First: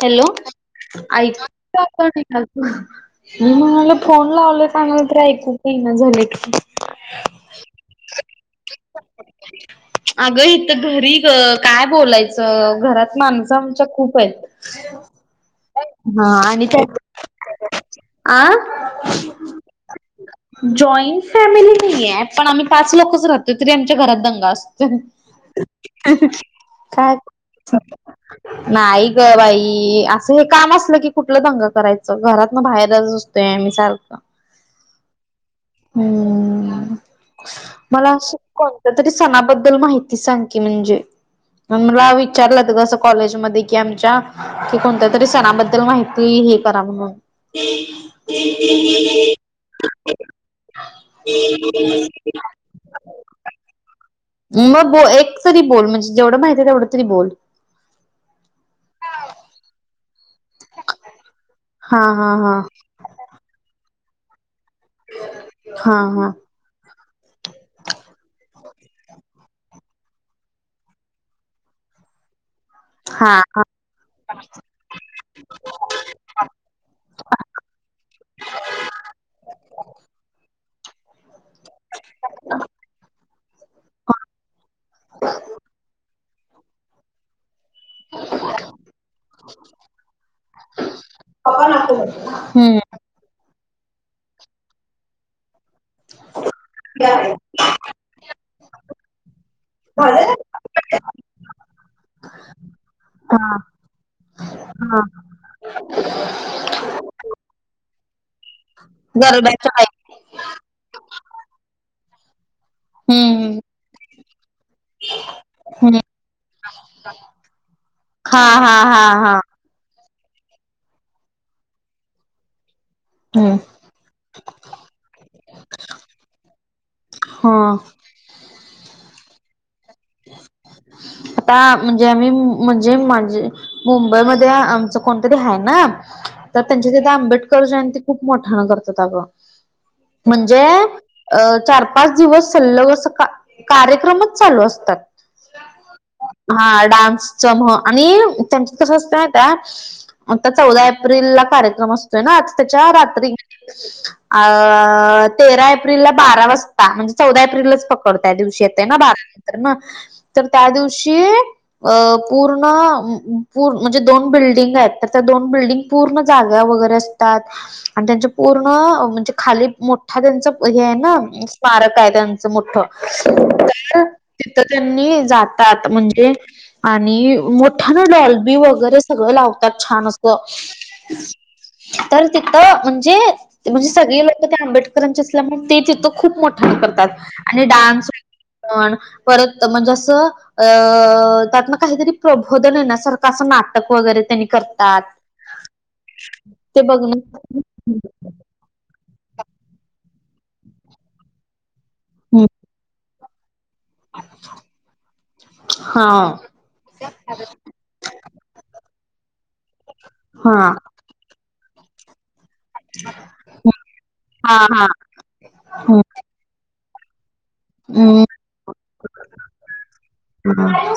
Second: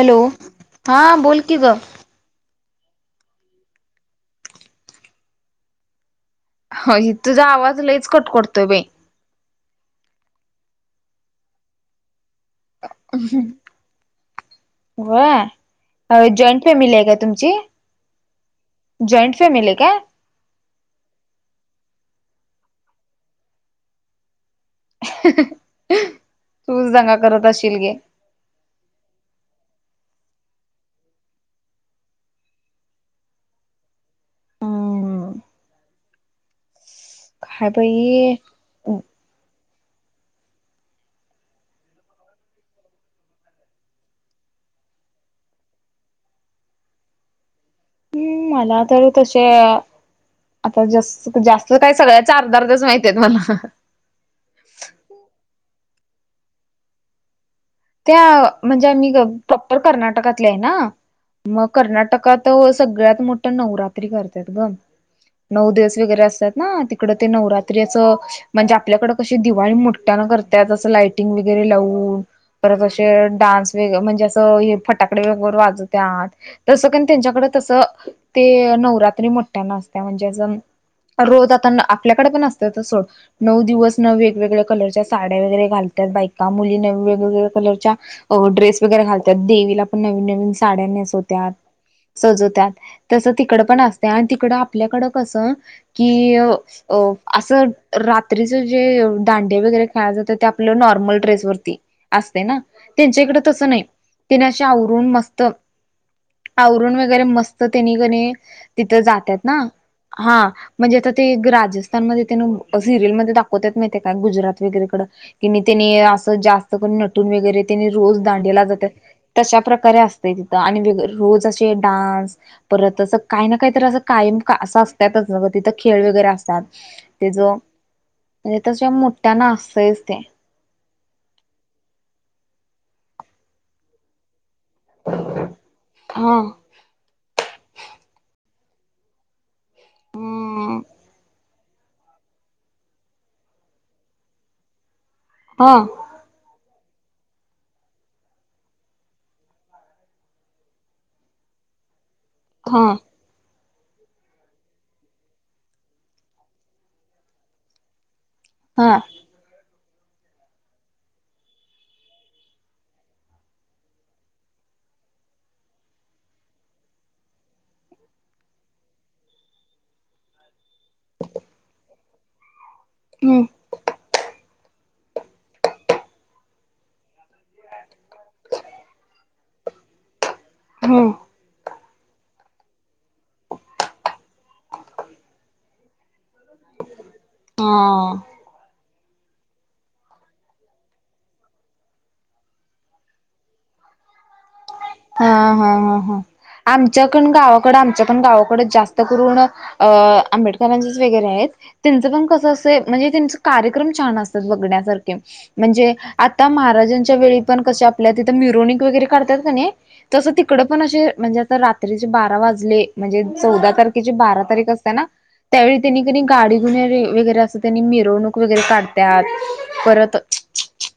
Hello हा बोल की ग ऐकता [unintelligible] मी म्हणाल फोन लावले चांगलं तरी ऐकू का येईना झाले की. ह होय तुझा आवाज लईच कट कडतोय बाई. अगं हिथं घरी गं काय बोलायचं. च घरात माणसं आमच्या खूप हेत. होय अ जॉईंट आणि फॅमिली त्यात आहे का तुमची? आ. जॉईंट फॅमिली हायं काय? जॉईंट फॅमिली नाही आहे पण आम्ही पाच लोकच राहतो तरी आमच्या घरात दंगा असतो. [inaudible] तूच दंगा करत असशील गे नाई. ग बाई असं हे काम असलं की कुठलं दंगा करायचं घरात ना बाहेरच असतोय आंमी सारख. हम्म हम्म काय मला अस. बाई कोणत्या तरी सणाबद्दल माहिती सांग की म्हणजे? मग मला विचारलंत असं कॉलेजमध्ये कि आमच्या कि कोणत्या तरी सणाबद्दल माहिती, हे करा म्हणून हम्म! मला तर तसे, आता जास्त काय सगळ्याचा अर्ध, अर्धच माहिती [unintelligible] मला. मग ब एक तरी बोल, म्हणजे जेवढं माहिती आहे तेवढं तरी बोल. त्या म्हणजे, आम्ही प्रॉपर कर्नाटकातल्या आहे ना, मग हा हा कर्नाटकात हा सगळ्यात मोठ नवरात्री करतात ग, नऊ दिवस वगैरे हा असतात. ना तिकड ते नवरात्री असं म्हणजे आपल्याकडं कशी दिवाळी मोठयानं करत्यात, असं लाइटिंग वगैरे लावून परत अशे हा हा डान्स वेग म्हणजे असं फटाकडे वगरे वाजवत्यात, तसं का नाही त्यांच्याकड तसं ते नवरात्री मोठ्याना असत्या, म्हणजे अस रोज आता, आपल्याकड पण असत्यातच सोड. नऊ दिवस न वेगवेगळ्या कलरच्या साड्या वगैरे घालतात बायका, मुली न वेगवेगळ्या कलरच्या अ ड्रेस वगैरे घालत्यात, देवीला पण नवी-नवीन साड्या नेसवत्या. हा हम्म! तसं तिकड पण असतय, आणि तिकड आपल्याकडं कसं की अ हा असं रात्रीच जे दांडे वगैरे खेळला जात्यात ते आपलं नॉर्मल ड्रेसवररती असतय ना, त्यांच्याकड तस नाही, तेंनी असं हा आवरून मस्त आवरण वगैरे मस्त त्यांनी का नई तिथं जातात ना, गरब्याच्या टाईप हा, म्हणजे आता ते राजस्थानमध्ये त्या सिरियल मध्ये हम्म दाखवत्यात माहिती हाय काय, तेनी गुजरात वगैरेकडं कि त्यानी हम्म असं जास्त करून नटून वगैरे, त्यांनी रोज हा दांडियाला हा जात्यात. हा हा अशा प्रकारे असतय तिथं, रोज असे डान्स परत अस काही हम्म ना काही अस कायम असं असत्यातच, तिथं खेळ वगैरे असतात, ते ज हा म्हणजे तशि मोठ्याना असतंयच ते.. आता म्हणजे, आम्ही म्हणजेे, मुंबईमध्ये कोणतरी आहे ना, हा तर त्यांच्या तिथं आंबेडकर जयंती खूप मोठ्यानं करतात अगं. म्हणजे अ चार पाच दिवस सल्लग अस, कार्यक्रमच चालू असतात. हा. हा, डान्सच म, आणि त्यांचं कसं असतय माहिती आहे आता चौदा एप्रिलला कार्यक्रम असतोय ना, तर हा त्याच्या रात्री अ तेरा एप्रिलला बारा वाजता, म्हणजे चौदा एप्रिललाच पकडता दिव येते हा ना बारा नंतर मग, तर त्या दिवशी अ पूर्ण म्हणजे, दोन बिल्डिंग आहेत, तर त्या दोन बिल्डिंग पूर्ण जागा वगैरे असतात, आणि त्यांच्या पूर्ण म्हणजे खाली हा, त्यांच हे आहे ना, स्मारक आहे त्यांच मोठ. हम्म तर तिथं त्यांनी जातात म्हणजे, आणि मोठ्याने डॉल्बी वगैरे सगळं लावतात, छान असं. हम्म तर तिथं म्हणजे, म्हणजे सगळे ल आंबेडकरांचे असल्यामूळ ते तिथं खूप मोठ्याने करतात, आणि डान्स हा पण, परत म्हणजे असं अ त्यात म काहीतरी प्रबोधन येण्यासारखं, असं नाटक वगैरे त्यांनी करत हा हा हा हा, ते आमच्या बघण पण गावाकड, आमच्या पण गावाकडे जास्त त्या करून अ आंबेडकरांचेच वगैरे हायेत, त्यांचं पण कसं असतय म्हणजे त्यांच कार्यक्रम छान असत्यात बघण्यासारखे म्हणजे हा आता महाराजांच्या वेळी पण कशा आपल्या तिथं मिरोनिक वगैरे काढत्यात कनी, तसं हा तिकड पण असे म्हणजे आता रात्रीचे बारा वाजले म्हणजे चौदा तारखेची बारा तारीख हा असत्या ना? त्यावेळी हा तेनी कणी गाडी [unintelligible] वगैरे अस. त्यांनी हम्म मिरवणूक वगैरे काढत्यात, परत हं.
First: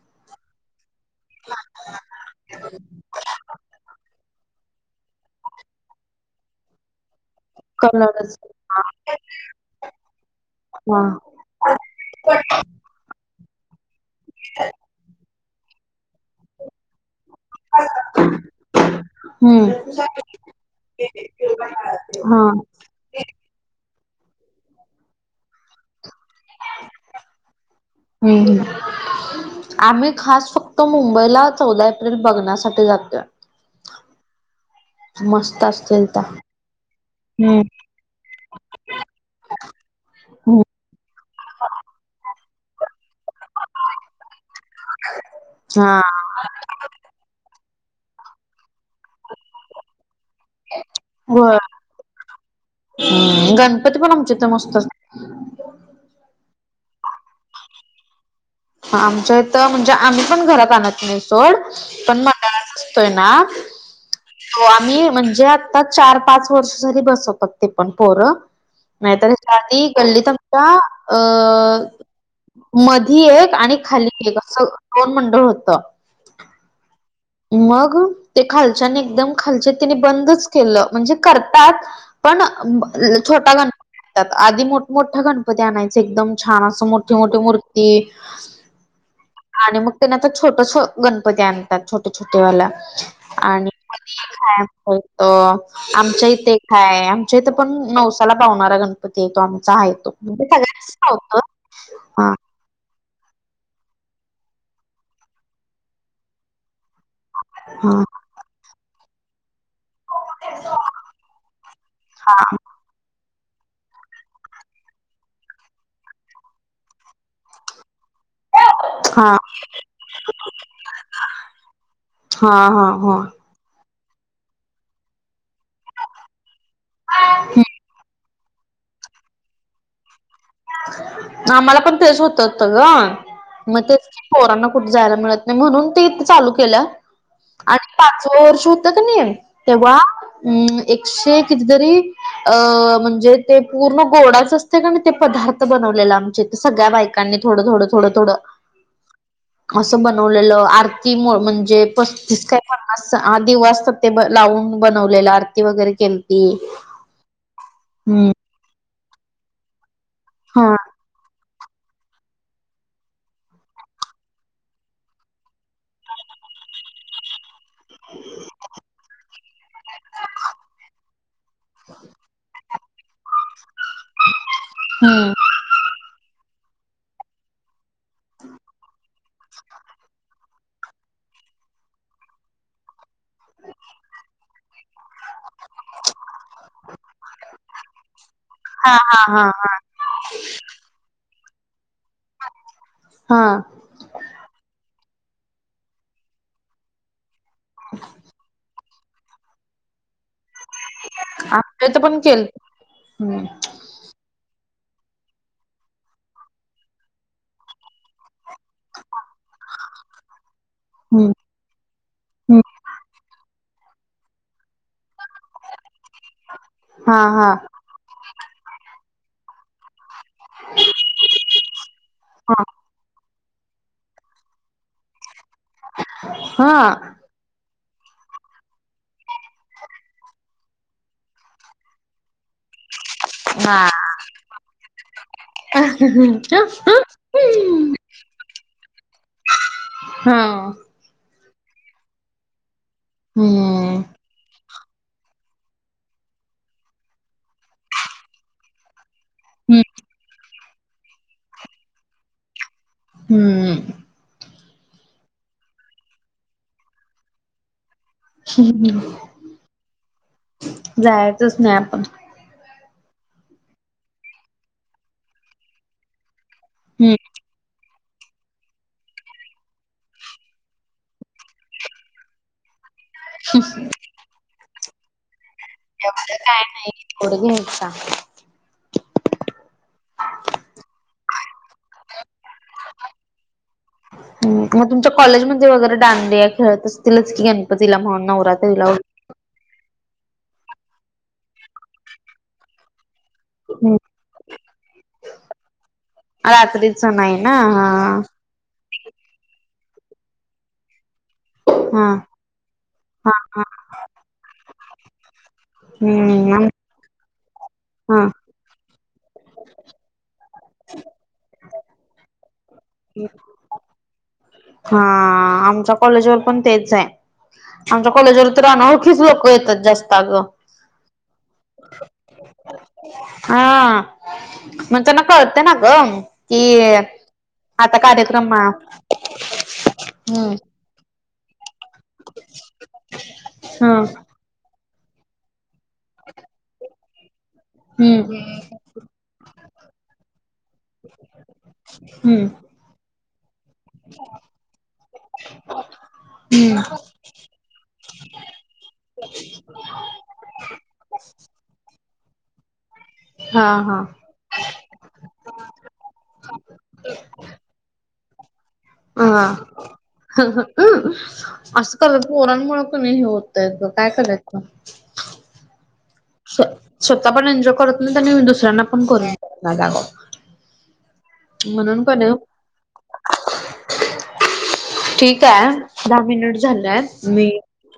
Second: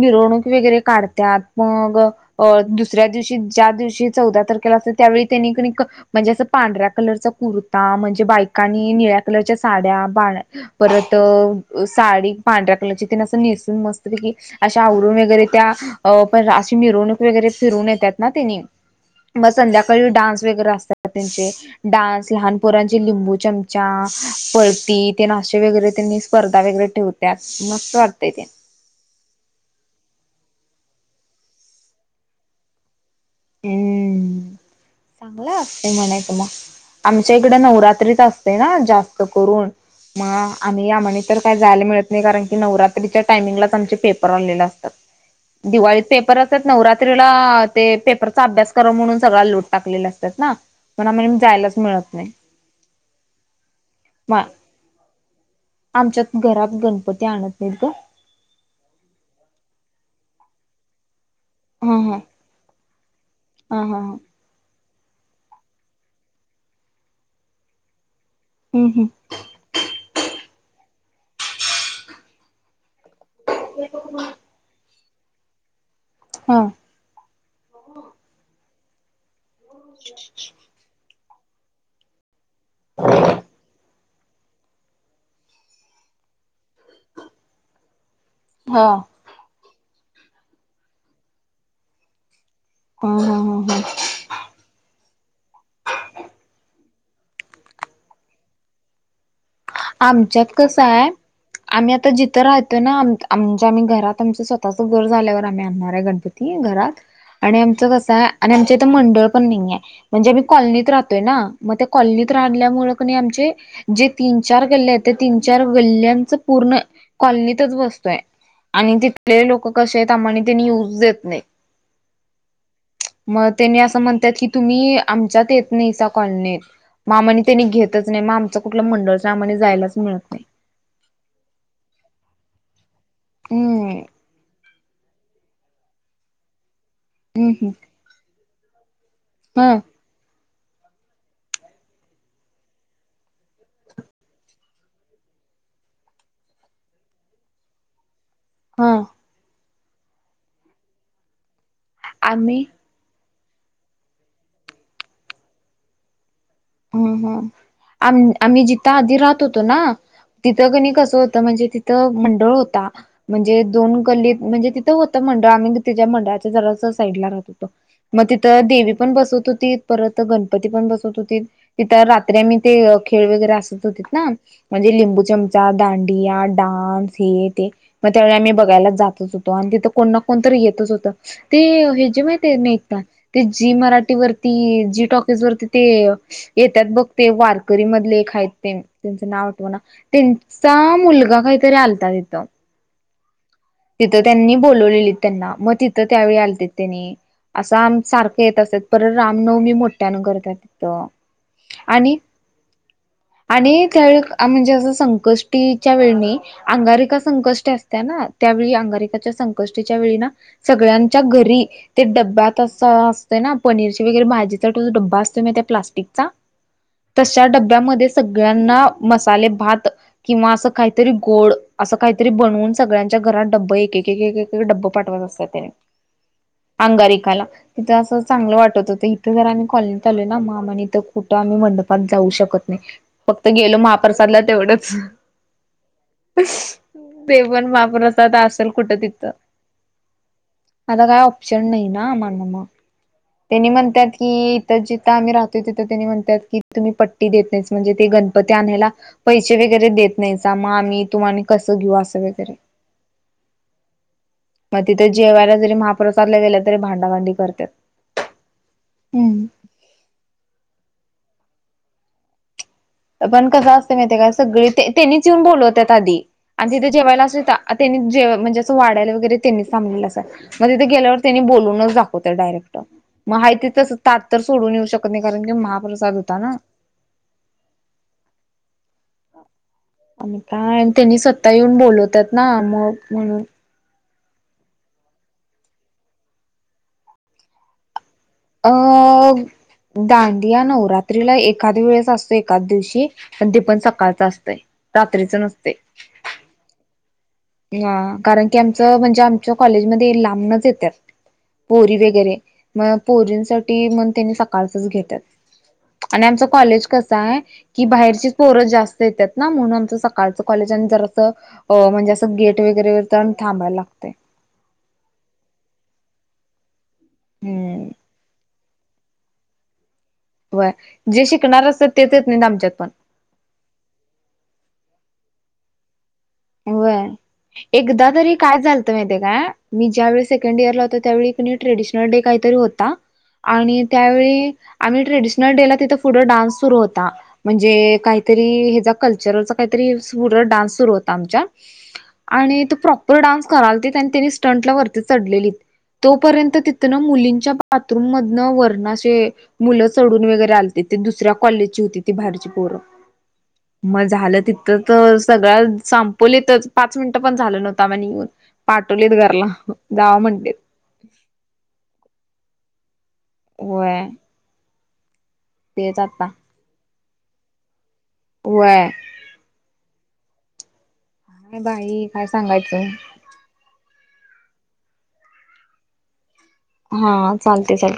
मिरवणूक वगैरे काढ त्यात मग अ. दुसऱ्या दिवशी ज्या दिवशी चौदा तारखेला आस त्यावेळी तेनी कणी क म्हणजे असं पांढऱ्या कलरचा कुर्ता म्हणजे कलरच बायकांनी निळ्या कलरच्या साड्या, बाळा हा परत अ साडी पांढऱ्या कलरची तेन आसं नेसून मस्त पैकी, अशा आवरुण वगैरे त्या अ पण अशी मिरवणूक वगैरे फिरवून येत्यात ना तेनी. म हम्म संध्याकाळी डान्स वगैरे असतात त्यांचे. डान्स, हा लहान पोरांचे लिंबू चम च्या, पळती तेन आशे वगैरे तेनी स्पर्धा वगैरे ठेवत्यात, मस्त वाटतय ते. हम्म आम्ही खास फक्त मुंबईला चौदा एप्रिल बघण्यासाठी जातोय. हुं. चांगला मस्त वाटतय असते तिथं म्हणायच मग, आमच्या इकडे हम्म नवरा त्रीत असतय ना जास्त करून? मग हम्म. आम्ही आम्हाला तर काय जायला मिळत नाही, कारण की नवरात्रीच्या टायमिंगलाच आमचे पेपर आलेले असतात. हा दिवाळीत पेपर असतात. नवरात्रीला ते पेप रचा अभ्यास म्हणून सगळा लोड टाकलेला असतात ना म्हणून जायलाच मिळत नाही. हं गणपती पण आमच्या म इथ मस्त अस आमच्यात घरात गणपती आणत नाहीत ग. आमच्या इथं म्हणजे आम्ही पण घरात आणत नाही सोड, हा पण मंडळाचा असतोय ना? हा हा हा. हो आम्ही म्हणजे आता चार, पाच वर्ष झाली बसवतात ते पण पोरं. हम्म हम् नाहीतर हेच्या आधी गल्लीत आमच्या अ मधी एक आणि खाली एक असं दोन मंडळ होत. हा. मग ते खालच्यानी, एकदम खालचे हायीत तेनी बंदच केलं म्हणजे करतात पण ब अ छोटा गणपती आणत्यात, आधी मोठमोठा गणपती आणायचे, एकदम छान असं मोठी मोठी मूर्ती हा. आणि मग तेनी आता छोट छो गणपती आणतात, छोटे छोटे वाल. ह ह ह ह. हाय आमच्या इथ, आमच्या इथे एक हाय, आमच्या इथ पण, नवसाला पावणारा गण पती ये तो आमचा हाय तो, आमच्यात सगळ्यांनाच पावतो. हा. ऱ्हायतो ना आमचा. आमच्या आम्ही घरात, आमच स्वतःच घर झाल्यावर आम्ही आणणार हाय गणपती घरात. आणि आमचं हा कसं हाय आणि आमच्या इथं मंडळ पण नाही हाय. म्हणजे आम्ही कॉलनीत राहतोय ना? मग त्या कॉलनीत हा राहील्यामुळे आमचे जे तीन चार गल्ल्या आहेत, त्या तीन, चार गल्ल्यांच पूर्ण कॉलनीतच बसतोय. आणि हा तिथले लोक कसे आहेत, आम्हाला तेनी येवुच देत नाही, हा हा हा मग तेनी असं म्हणत्यात की, तुम्ही आमच्यात येत नाईसा कॉलनीत, मा मा नी तेनी घेतच नाही, मग आमच कुठला मंडळ? जे आम्हाला जायलाच मिळत नाही. आम्हाला पण तेच होत होत ग. मग हम्म तेच की पोरांना कुठ जायला मिळत म्हणून ते चालू केलं. हम्म हम्म आणि पाचव वर्ष होतं का नाही हा तेव्हा, अम् एकशे कितीतरी अ म्हणजे ते पूर्ण गोडाच असते कणी ते पदार्थ बनवलेला. आमच्या इथ सगळ्या बायकांनी थोडं थोडं थोडं थोडं. हा. असं बनवलेलं आरती मोल्ड म्हणजे पस्तीस आम्ही काय असा हा दिवा असतात ते लावून बनवलेला आरती वगैरे केलती. हं हं आम हम्म आम्ही जिथे आधी राहत होतो ना. हा तिथं कणी कसं होतं म्हणजे तिथं मंडळ होता. म्हणजे दोन गल्लीत म्हणजे तिथं होतं मंडळ आम्ही तिच्या मंडळाच्या जरास साईडला राहत होतो. मग तिथं देवी पण बसत होती. परत गणपती पण बसत होतीत. तिथं रात्री आमी ते खेळ वगैरे असत होतेत ना. म्हणजे लिंबू हम्म चम चा, दांडीया, डान्स हे ते. मग त्यावेळी आम्ही बघायलाच जातच होतो. आणि तिथं कोण ना कोणतर येतच होतं. ते हे जे माहित आहे का नेता ते जी मराठीवरती जी टॉकीज वरती ते येतात बघ ते वारकरी मधले आहेत ते हा हा त्यांचं हा नाव आठवना. त्यांचा मुलगा काहीतरी आलता तिथं,? हा. तिथं त्यांनी बोलवलेली त्यांना. मग तिथं त्यावेळी आलतीत त्यांनी. असं आम सारखं येत असतात. परत रामनवमी मोठ्यान करतात तिथं. हा आमच्या इथं आणि पण केलती हम्म आणि त्यावेळी म्हणजे असं संकष्टीच्या वेळ मी. अंगारिका संकष्ट असत्या ना. त्यावेळी अंगारिकाच्या संकष्टीच्या वेळी ना, सगळ्यांच्या हम्म हम्म घरी ते डब्यात अस. तय ना. पनीरची वैगरे भाजीचा आणि त्यांच्यात डबा असतो म त्या प्लास्टिकचा हा तश्या हा डब्यामध्ये सगळ्यांना मसाले भात किंवा असं काहीतरी गोड अस काहीतरी बनवून सगळ्यांनी च्या घरात डबा एक एकेक डबा पाठवत असत्यात. त्याने हा अंगारिकाला, तिथं असं चांगलं वाटत होतं इथ जर आम्ही कॉलनीत आलो ना मग आम्हांला इथं. कुठं आम्ही मंडपात जाऊ शकत नाही फक्त गेलो महाप्रसादला तेवढंच. ह ह ह. ते पण वापरस आत असेल कुठं तिथं. हा. आता काही ऑप्शन नाही ना. म्हण आणि मग त्यांनी हम्म म्हणतात की इथं जिथं आम्ही राहतो तिथ. म्हणतात की तुम्ही पट्टी देत नाही म्हणजे ते गणपती आणायला पैसे वगैरे देत नाही. मग आम्ही तुम्हा कसं घेऊ असं वगैरे. हम्म मग तिथे जेवायला जरी महाप्रसादला गेल्या तरी भांडाभांडी करतात ह जायचंच नाही आपण. पण कसं असतें माहित आहे काय, ते सगळी तेनीच येऊन बोलवतात आधी आणि तिथे जेवायला असे त्यांनी जे म्हणजे असं वाढायला वगैरे त्यांनीच सांगीतल असं. मग तीथ गेल्यावर त्यानी बोलूनच दाखवत्यात डायरेक्ट. मग आहे तीथच तस ताट तर सोडून येऊ शकत नाही. कारण की महाप्रसाद एवढं होता ना. काय [unintelligible] आणि काय त्यांनी स्वता येऊन बोलवतात ना. मग म्हणून, म तुमच्या कॉलेजमध्ये वगैरे दांडीया खेळत असतीलच की गणपतीला म्हण नवरात्रीला वैग हो दांडीया नवरात्रीला एखादया वेळेस असत. एखाद दिवशी पण ते पण वगैरे सकाळच असतंय रात्रीच नसतय रात्रीच नाही ना? हा कारण की आमचं म्हणजे आमच्या कॉलेजमध्ये लांबूनच येत्यात पोरी हा वगैरे म हा हा पोरींसाठी मग त्यांनी सकाळचाच घेतात आणि आमचं हम्म कॉलेज कसंय कि हा बाहेरचीच पोरं जास्त येतात ना म्हणून आमच सकाळचं कॉलेज आणि जर असं म्हणजे अस गेट वगैरेर थांबायला लागतंय हा आमच्या कॉलेजवर पण तेचय हम्म आमच्या कॉलेजवर तर अनोळखीच लोकंयत पण जास् व्हय जे शिकणार असत तेच येत नाहीत ना आमच्यात पण हा म्हणतान कळते ना ग? कि व्हय आता कार्यक्रम का मी ज्यावेळी सेकंड इयर ला होते. त्यावेळी न्यू ट्रॅडिशनल डे काहीतरी होता आणि हा त्यावेळी आम्ही ट्रॅडीशन डे ला तिथ पुढं डान्स सुरु होता म्हणजे हम्म काहीतरी ह्याचा कल्चरचा काहीतरी पुढ डान्स सुरू होतं आमच्या हम्म आणि ते प्रॉपर डान्स करालतीत आणि त्यानी स्टंटला वरती चढलेली तोपर्यंत हम्म तिथंन मुलींच्या बाथरूम मधंन वरन अशे मुलं चढून वगैरे आलती ती दुसऱ्या कॉलेजची होती ती बाहेरची पोरं हा हा मग झालं तितक तर सगळा सांपोलीतच पाच मिनिटं पण झालं नव्हता म येऊन पाठवलेत घरला जावा म्हणलेत हं असंत ग पोरांमुळे कणे, हे होतय होय काय करायच? तेच आता स्व स्वतः पण एन्जॉय करत नाहीत आणि दुसऱ्यांना व्हय पण करून देत नायत आग काय म्हणून बाई काय कणय सांगायचं ठीकाय दहा मिनिट झाल्यात हा मी चालते चालते.